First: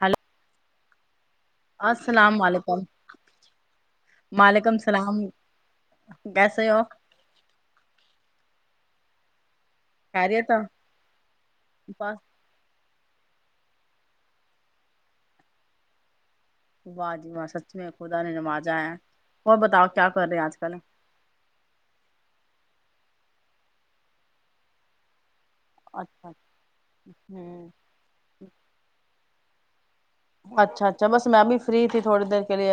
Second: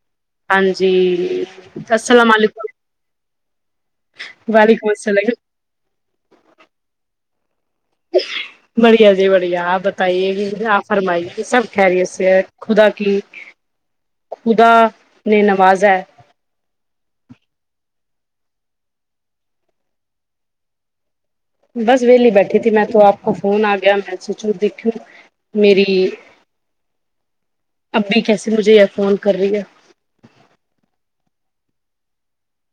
hello ہاں جی السلام علیکم وعلیکم السلام کیسے ہو بڑھیا جی بڑھیا بتائیے کہ خیریت ہو مجھے آپ فرمائیے کہ سب خیریت بس سے خدا کہ خدا نے نوازا ہے واہ جی واہ سچ میں خدا نے نمازا ہے کو بتاؤ کیا کر رہے ہیں آج کل بس ویلی بیٹھی تھی میں تو آپ کو فون آ گیا میں سچاں دیکوں میری اچھا ہ ابھی کیسے مجھے ایئر فون کر رہی ہے اچھا اچھا بس میں ا بھی فری تھی تھوڑی دیر کے لیے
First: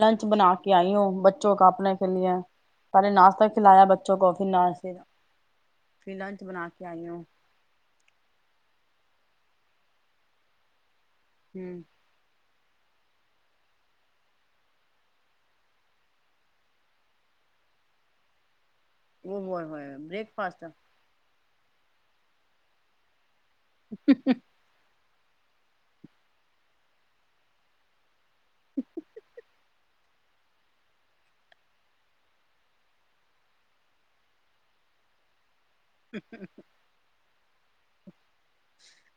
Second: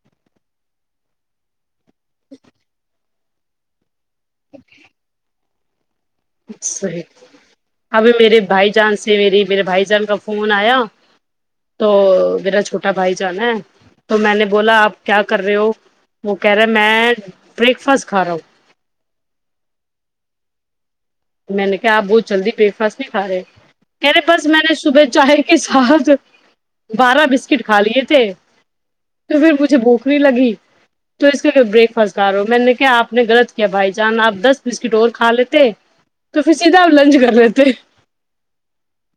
لنچ بنا کے آئی ہوں بچوں کا اپنے چنییا پہلے ناس تک کلایا بچ [unintelligible] ا کافی نا س [unintelligible] صی اب میرے بھائی جان سے میری میرے بھائی جان کا فون آیا ہ تو براج چھوٹا بھائی جانا ہے تو میں نے بولا آپ کیا کر رہے ہو وہ کہہ رہے میں بریک فاسٹ کھا رہا ہوں وہ ہو ہو بریک فاسٹ میں نے کہ آپ بہت جلدی بریک فاسٹ نہیں کا رہے مے پاس میں نے صبح چائے کے ساتھ بارہ بسکٹ کھا لیے تھے تو پھر مجھے بک ری لگی تو اس کا بریک فاسٹ ک رہو میں نے کیا آپ نے غلط کیا بھائی جان آپ دس بسکٹ اور کھا لیتے تو پھر سیدھا آپ لنچ کر رہے تھ تھ [unintelligible]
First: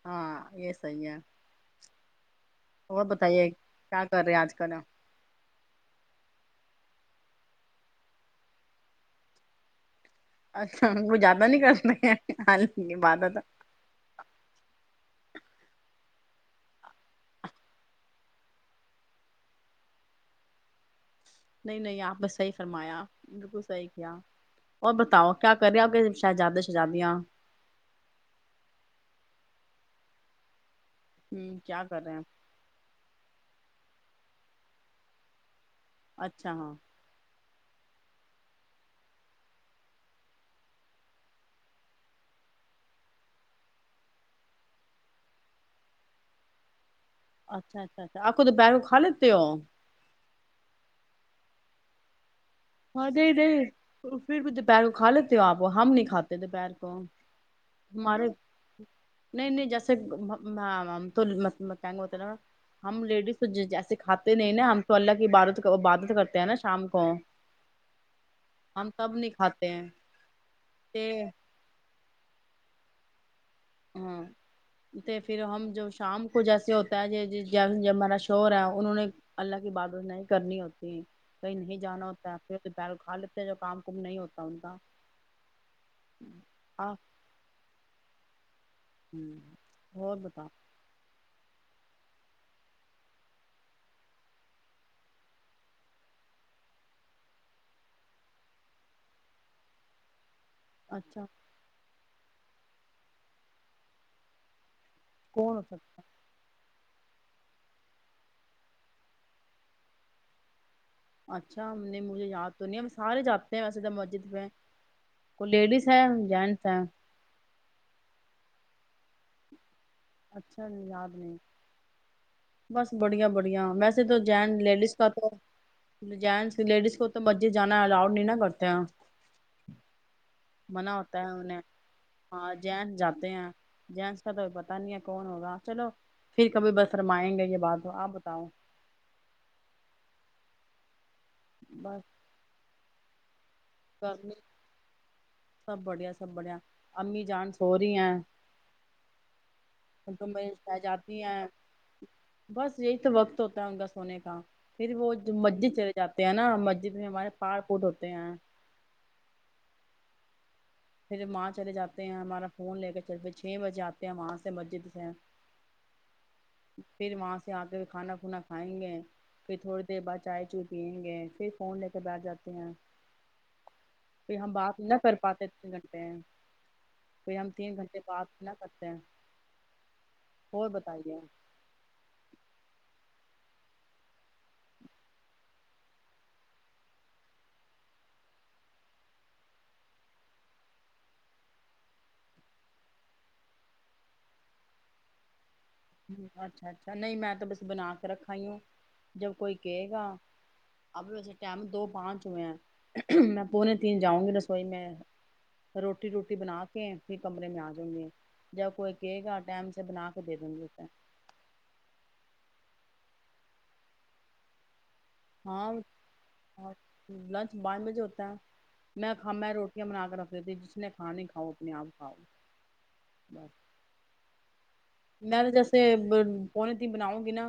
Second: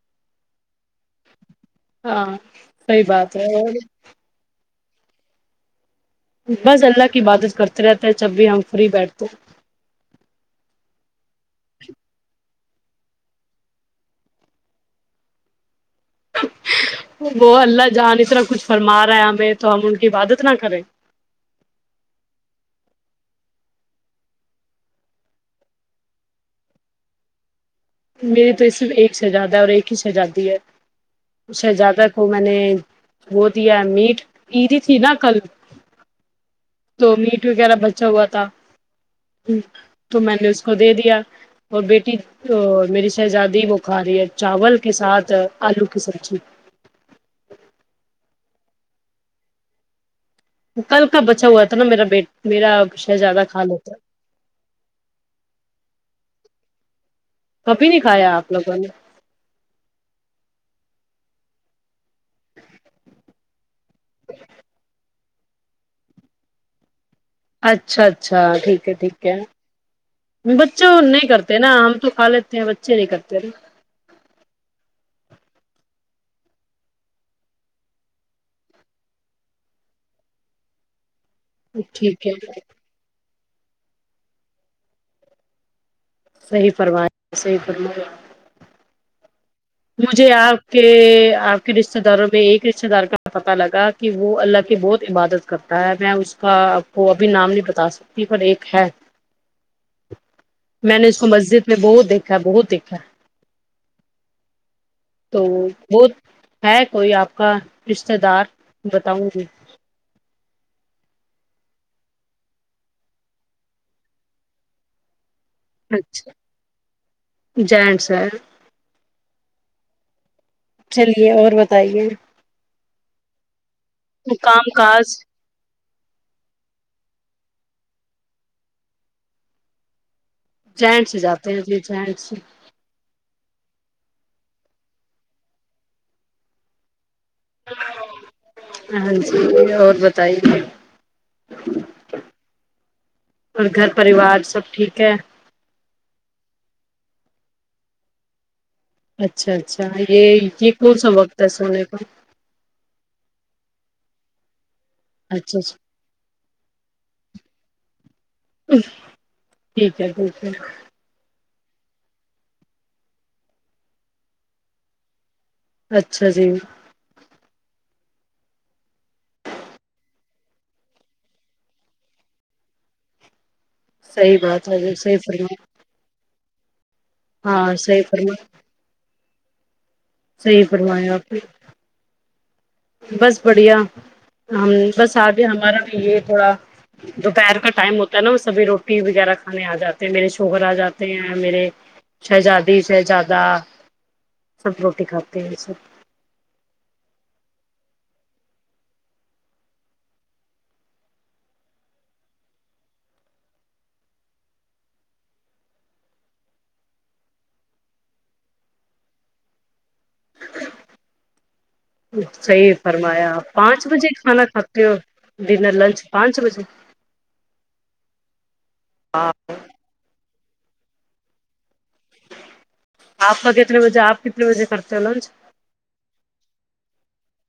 ہاں یہ صی ہے ہاں صحیح وہ بات ہے بتائیے اور کیا کر رہے ہیں آج کل ہم بس اللہ کی عبادت کرتے رہتے ہیں جب بھی ہم فری بیٹھتے اچھا وہ زیادہ نہیں کرتے حال اننی بد تھا وہ اللہ جہان اتنا کچھ فرما رہا ہے ہمیں تو ہم ان کی عبادت نہ کریں نہیں نہیں آپ نے صحیح فرمایا بالکل صحیح کیا اور بتاؤ کیا کر رہے آپ کے شاہزادے شزادیاں میری تو یہ صرف ایک شہزادہ ہے اور ایک ہی شہزادی ہے ہوں اسے کیا ج کر رہے تک ہیں ہو میں نے وہ میٹ اییدی تھی نا کل اچھا ہاں ا بچا ہوا تھا تو میں نے اس کو دے دیا اور بیٹی تو میری شہزادی وہ کھا رہی ہے چاول کے ساتھ آلو کی سبزی اچھا اچھا اچھا آپ کو تو بیروں کھا لیتے ہو کل کا بچا ہوا تھا نا میرا بیٹا ہاں د د پھر بھی دوپہر کو کھا لیتے ہو آپ ہم نہیں کھاتے دوپہر کو ہے، کبھی تو [unintelligible] نہیں ہمارے کھایا آپ لوگوں نے نہیں نہیں جیسے تو ناا ہم لیڈیز تو جیسے کھاتے نہیں نا ہم تو اللہ کی عبادت عبادت کرتے ہیں نا شام کو اچھا اچھا ٹھیک ہم ہے تب ٹھیک نہیں ہے کھاتے ہیں بچوں تے نہیں کرتے نا ہم تو کھا لیتے ہیں بچ چر کرتے رہ ہاں تو پھر ہم جو شام کو جیسے ہوتا ہے جب ہمیرا شر ہے انہوں نے اللہ کی عبادت نہیں کرنی ہوتی ہیں کہیں نہیں جانا ہوتا ہے پھرپیر کھال جو کام کم نہیں ہوتا ان کا صحیح پرواہ صحیح پر ہوں مجھے آپ کے آپ کے رشتے داروں میں ایک رشتے دار کا پت لگا کہ وہ اللہ کی بہت عبادت کرتا ہے میں اس کا آپ کو ابھی نام نہیں بتا سکتی پر ایک ہے میں نے اس اچھا کو مسجد میں بہت دیکھا سھا بہت دچھا تو کون ہو سکتا بت ہے کوئی آپ کا رشتتے دار بتاؤں گی اچھا ہم نے مجھے یاد تو نہیں ہم سارے جاتے ہیں ویسے تو مسجد میں کوئی لیڈیز ہے اچھا جینٹس ہے جین سر اچھا یاد چلیے نہیں اور بتائیے بس بڑھیا بڑھیا ویسے تو جین کام لیڈیز کا کاج تو جینس لیڈیز کو تو مجے جانا ہے لؤڈ نہیں نہا کرتے منع جینٹ سے ہوتا ہے جاتے ہیں انہیں جی جینٹ سے ہاں جین جاتے ہیں جینس کا تو پتا نہیں ہے کون ہوگا چلو پھر کبھی بس فرمائیں گے یہ بات ہو آپ بتاؤ ہاں جی اور بتائی بس اور گھر کر پریوار سب ٹھیک ہے سب بڑھیا سب بڑیا امی جان سو رہی ہیں اچھا اچھا م یہ یہ کون سا جاتی وقت ہیں ہے سونے کا بس یہی تو وقت ہوتا ہے انگ سونے کا پھر وہ اچھا مسجد اچھا چلے جاتے ہیں نا مسجد پ ہمارے پاار پوٹ ہوتے ہیں ٹھیک ہے بالک پھر وہاں چلے جاتے ہیں ہمارا فون لے کر چل چھ بجے آتے ہیں وہاں سے مسجد سے اچھا جی پھر مس آ کے کھانا کھا کھائیں گے پھر تھوڑی دیر بعد چائے چوائے پیئیں گے پھر فون لے کے بیٹھ جاتے ہیں صحیح پ ہم ہے بات جی نہ کر صحیح پاتے فرمایا تین گھنٹے کوئی ہم تین ہاں گھنٹے صحیح بات فرما نہ کرتے ہیں صحیح اور فرمایا بتائیے آپ نے بس بڑھیا ہم بس آبھی ہمارا بھی یہ تھوڑا دوپہر کا ٹائم ہوتا ہے نا وہ سبھی روٹی وغیرہ کھانے آ جاتے ہیں میرے شوہر آ جاتے ہیں میرے شہزادی شہزادہ سب روٹی کھاتے ہیں سب اچھا اچھا نہیں میں تو بس بنا کے رکھا ہی ہوں جب کوئی کہے گا اب ویسے ٹم دو پانچ ہوئے ہیں میں پونے تین جاؤں گی رسوئی میں روٹی روٹی بنا کے پھر کمرے میں آ جؤں گی جب کوئی کہے گا ٹائم سے بنا کے دے دوں گی صحیح فرمایا پانچ بجے کھانا کھاتا ہاں لنچ پانچ بجے ہوتا ہے میں میں روٹیاں بنا کے رکھتا جس نے کھانے کاؤ اپ آپ کھاؤ آپ بس کا کتنے بجے آپ کتنے بجے کرتے ہو لنچ میں تو جیسے پونے تین بناؤں گی نا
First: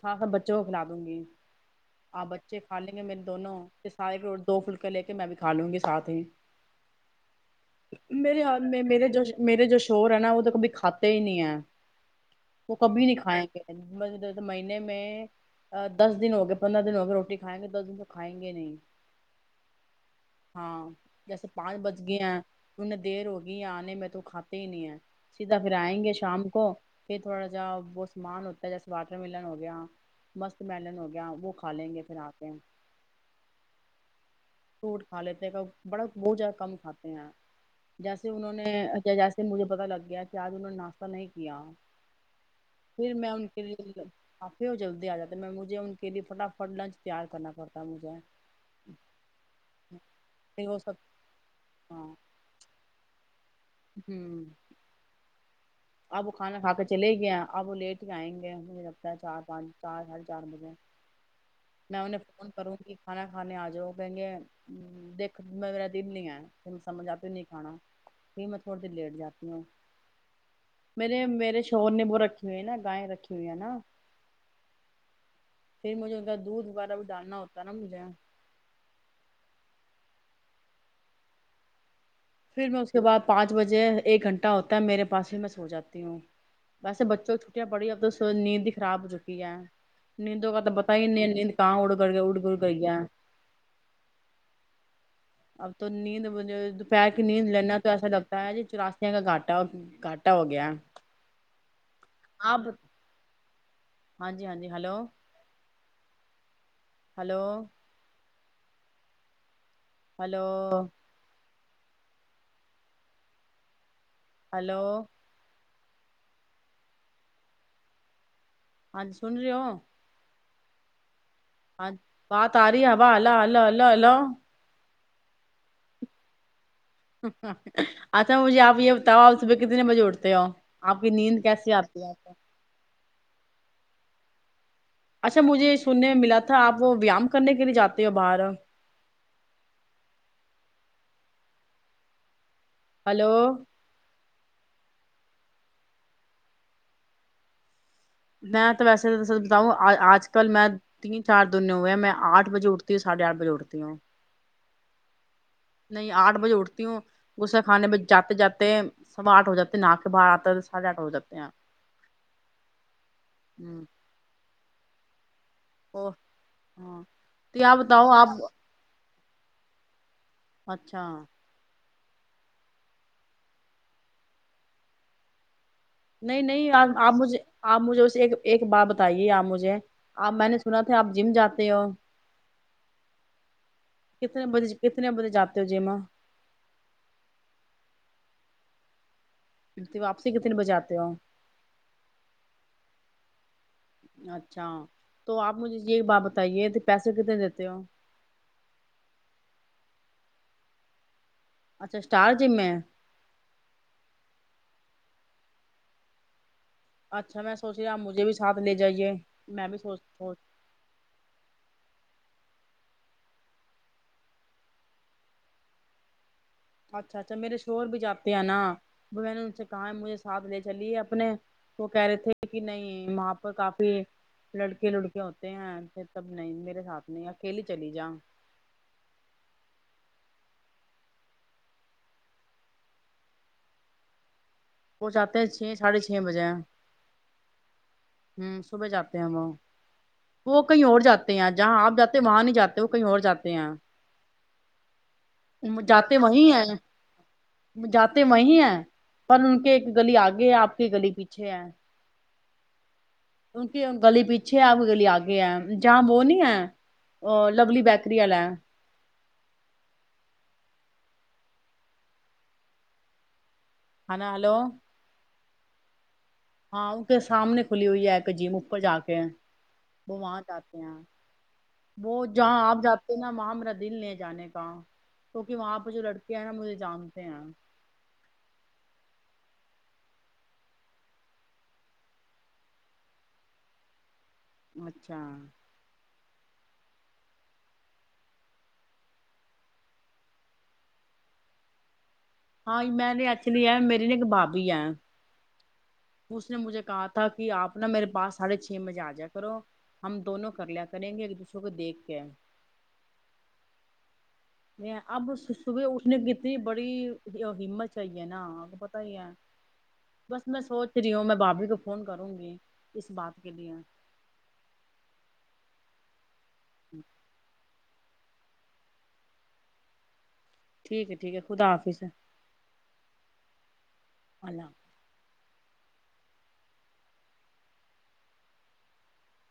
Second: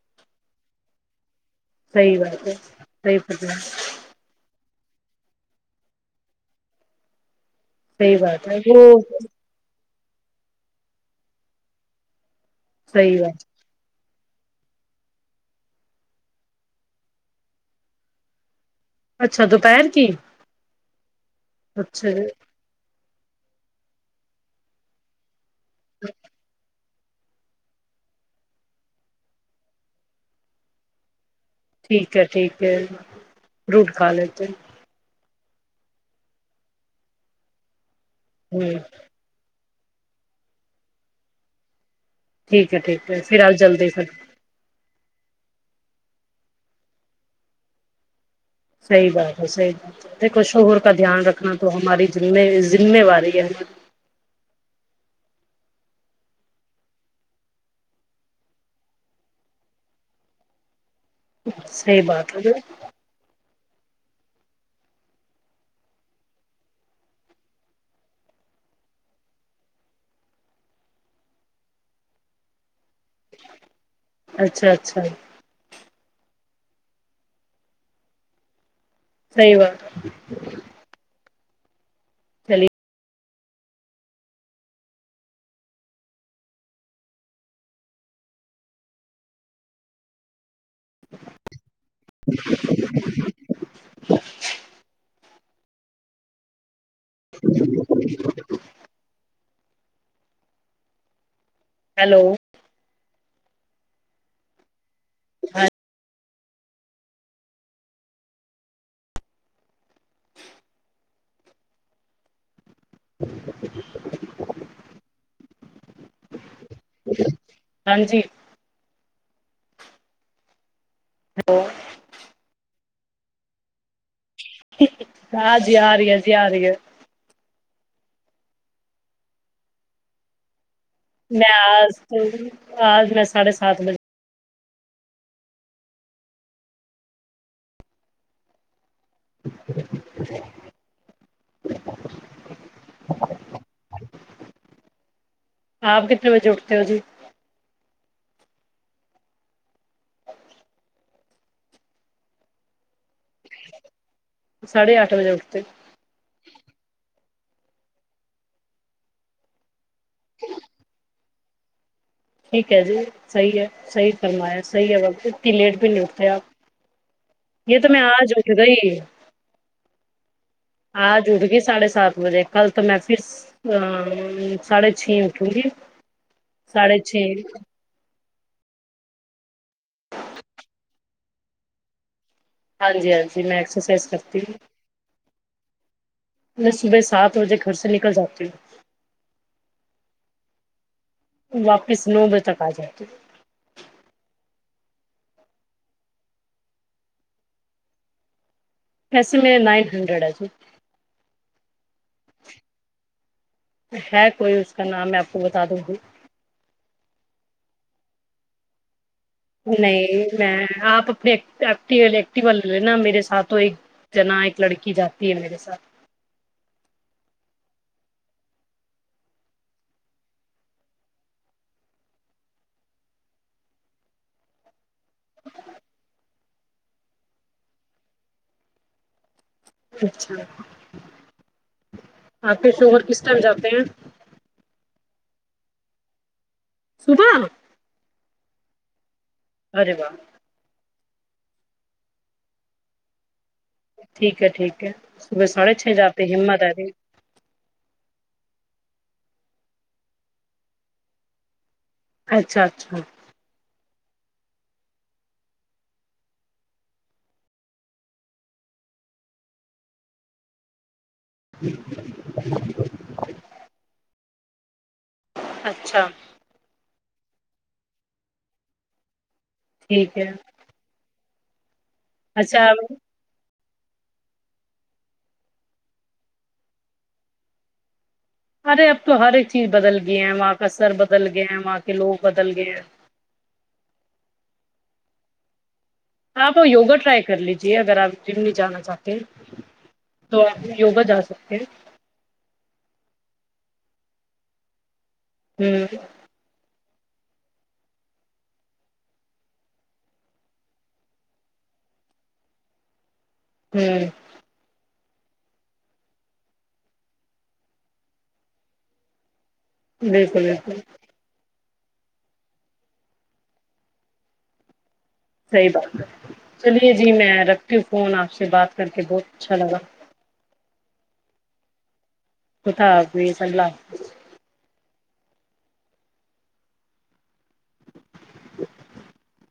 ساتھ س بچوں کو کھلا دوں گی صحیح آپ بات ہے بچے کھا لیں گے صحیح میرے دونوں فرمایا سارے دو فلک لے کے میں بھی کھا لوں گی ساتھ ہی صحیح میرے بات ہے حال میں وہ میرے جوش میرے جوش شوہر ہے نا ا تو کبھی کاتا ہی نہیں ہے وہ کبھی نہیں صحیح بات کھائےیں گ مہینے میں دس دن ہو گئے پندرہ دن ہو گئے روٹی کھائیں گے دس دن تو کھائیں گے نہیں اچھا دوپہر کی ہاں جیسے پانچ بج اچھا گیا ہیں ایں دیر ہو گی یہ آنے میں تو کھاتے ہی نہیں ہے سیدھا پھر آئیں گے شام کو یہ تھوڑا جا وہ سامان ہوتا ہے جیسے واٹر ملن ہو گیا مسک ملن ہو گیا وہ کھا لیں گے ٹھیک پھر ہے آتے ٹھیک ہیں ہے فروٹ کھا لیتے ہیں فوٹ کھا لیتے ہیں بڑا بہت زیادہ کم کھاتے ہیں جیسے انہوں ہ نے جیسے مجھے پتا لگ گیا کہ آج انہوں نے ناشتہ نہیں کیا ٹھیک ہے ٹھیک پھر ہے میں ان آپ کے جلدی لیے کر کافی ہ جلدی آ جات میں مجھے ان کے لیے فٹافٹ لنچ تیار کرنا پڑتا مجھے صحیح بات دیکو پھر شوہر وہ کا سب دھیان رکھنا تو ہماری ذمہ واری ہے ج [unintelligible] ہی اب وہ کھانا کھا کے چلے گیا اب وہ لیٹ ہی آئیں گے مجھے لگتا ہے چار پانچ چار ساڑھے چار بجے میں صحیح انہیں بات فون ہے کروں گی کھانا کھانے آ ج جو کہیں گے دیکھ میں میرا دل نہیں آیا پھر میں سمجھ آتیوں نہیں کھانا پھر میں تھوڑی دیر لیٹ جاتی ہوں میرے میرے شور نے ب رکھے ہوئے نا گائےیں رکھی ہوئی ہے نا اچھا اچھا پھر مجھے ان کا دودھ وغیرہ بھی ڈالنا ہوتا نا مجھے نہیںی و پھر میں اس کے بعد پانچ بجے ایک گھنٹہ ہوتا ہے میرے پاس ہی میں سو جاتی ہوں ویسے بچوں کی چھٹیاں پڑی اب تو نیند ہی خراب ہو چکی ہے نیندوں کا تو تو پتا ہی ان کہاں اڑ کر گیا اڑ گڑ کر گیا اب تو نیند ب پیر کی نیند لا تو ایسا لگتا ہے چاستیا کا گاٹ کٹا کھٹا ہو گیا ہیلو آب ہاں جی ہاں جی ہلو ہلو ہلو ج ہلو ہاں جی ہاں ج سن رہی ہو ہاں باہ ت آ رہ با اللہ اللو اللو ہیلو ہاں جی ہ رہ ہے جی آ رہی ہے اچھا مجھے آپ یہ بتاؤ آپ صبح کتنے بجے اٹتے ہو آپ کی نیند میں کیسی آج آتی ہے آپ کو آج میں ساڑھے سات بجے اچھا مجھے سننے میں ملا تھا آپ وہ ویام کرنے کے لیے جاتے ہو باہر [inaudible] ہلو آپ کتنے بجے اٹھتے ہو جی میں تو ویسے تو بتاؤں آج کل میں تین چار دنے ہوئے میں آٹھ بجے اٹھتی ہوں ساھے آٹھ بجے اٹھتی ہوں سڑھےٹھ بجےٹھ نہیں آٹھ بجے اٹھ تیوں غصے خھانے ب جاتے جاتے سوا آٹھ ہو جاتے ہیں ن کے باہر آتا تو ساھے آٹھ ہو جاتے ہیں ٹھیک ہے جی صحیح ہے ہوں صحیح فرمایا صحیح ہے وق انی لیٹ پہ نہیں او اٹتے آپ ہاں آپ یہ تو میں آ بتاؤ آپ ج اکے گ ہی اچھا آاں جڑ گی ساڑھے سات بجے کل تو میں پھر ساڑھے چھ اٹھوں گی نہیں نہیں ساڑھے آپ مجھے چھ آپ مجھے اسے ایک ایک بات بتائیے آپ مجھے آپ میں نے سنا تھا آپ جم جاتے ہو ہاں جی ہاں جی میں ایکسرسائز کرتی کتنے ہوں بجے کتنے بجے جاتے ہو جم میں صبح سات بجے گھر سے نکل جاتی ہ واپسی کتنے بجے آتے ہو جھ [unintelligible] واپس نو بجے تک آ جاتی اچھا تو آپ مجھے یہ ایک بات بتائیے کہ پیسے کتنے دیتے ہو ایسے میں نائن ہنڈریڈ ہے جی اچھا اسٹار جم ہے ہے کوئی اس کا نام میں آپ کو بتا دوں گی اچھا میں سوچ رہا آپ مجھے بھی ساتھ لے جائیے میں بھی سوچ سوچ نہیں میں آپ اپنے وال ل نا میرے ساتھ تو ایک جنا ایک لڑکی جاتی ہے میرے ساتھ اچھا اچھا میرے شور بھی جاتے ہیں نا میں نے ان سے کہا ہے مجھے ساتھ لے چلیے اپنے وہ کہہ رہے تھے کہ نہیں وہاں پر کافی لڑکے لڑکے ہوتے ہیں پ تب نہیں میرے ساتھ نہیں اکیلے چلی جا اچھا آپ کے شوہر کس ٹائم جاتے ہیں وہ چاہتے ہیں چھ ساڑھے چھ بجے ہیں سدا ہوں سبے جات وہ کیں اور جات ہیں جہاں آپ جاتے وہاں نہیں جاتے وہ کہیں اور جات ٹھیک ہے ٹھیک ہے صبح ساڑھے چھ جاتے وہی ہمت ہیں ہے رہ جاتے وہی ہیں پر ان کے ایک گلی آگے ہے آپ کے گلی پیچھے ہے اچھا اچھا کیونکہ گلی پیچھے ہے کوئی گلی آگے ہے جہاں وہو نہیں ہے ا لولی بیکری والا [inaudible] ہ ن ہلو اچھا ہاں وہ تو سامنے کھلی ہوئی ہے ایک جیم اپر ج کے ٹھیک ہے بومات آتے ہیں وہ جہاں اچھا آپ جاتے ہیں نا وہاں دل لے جانے کا کیکہ وہاں پہ جو لڑکے ہیں نا مجھے جانتے ہیں ارے اب تو ہر ایک چیز بدل گئی ہے وہاں کا سر بدل گیا ہے وہاں کے لوگ بدل گئے ہیں اچھا آپ یوگا ٹرائی کر لیجیے اگر آپ جم نہیں جانا چاہتے ہیں تو آپ یوگا جا سکتے ہیں ہاں میں نے ایکچولی ہے میرری ن ایک بابی ہے ہوں اس نے مجھے کہا تھا کہ آپ نا میرے پاس ساڑھے چھ بجے آ جا کرو ہم دونوں کر لیا کریں گے ایک دوسرے کو دیکھ کے ہوں اب صبح اس نے کیت بڑی ہمت چاہ ہے نا پت ہی ہے بالکل بس میں بالکل سوچ رہی ہوں میں بابری گپ فون کروں گی اس بات کے لیے صیبہ چلیے جی میں رکھ فون آپ سے بات کر کے بہت اچھا لگا ٹھیک ہے ٹھیک ہے خدا آافس ہے کت حب صلہ اللہ حافظ [inaudible]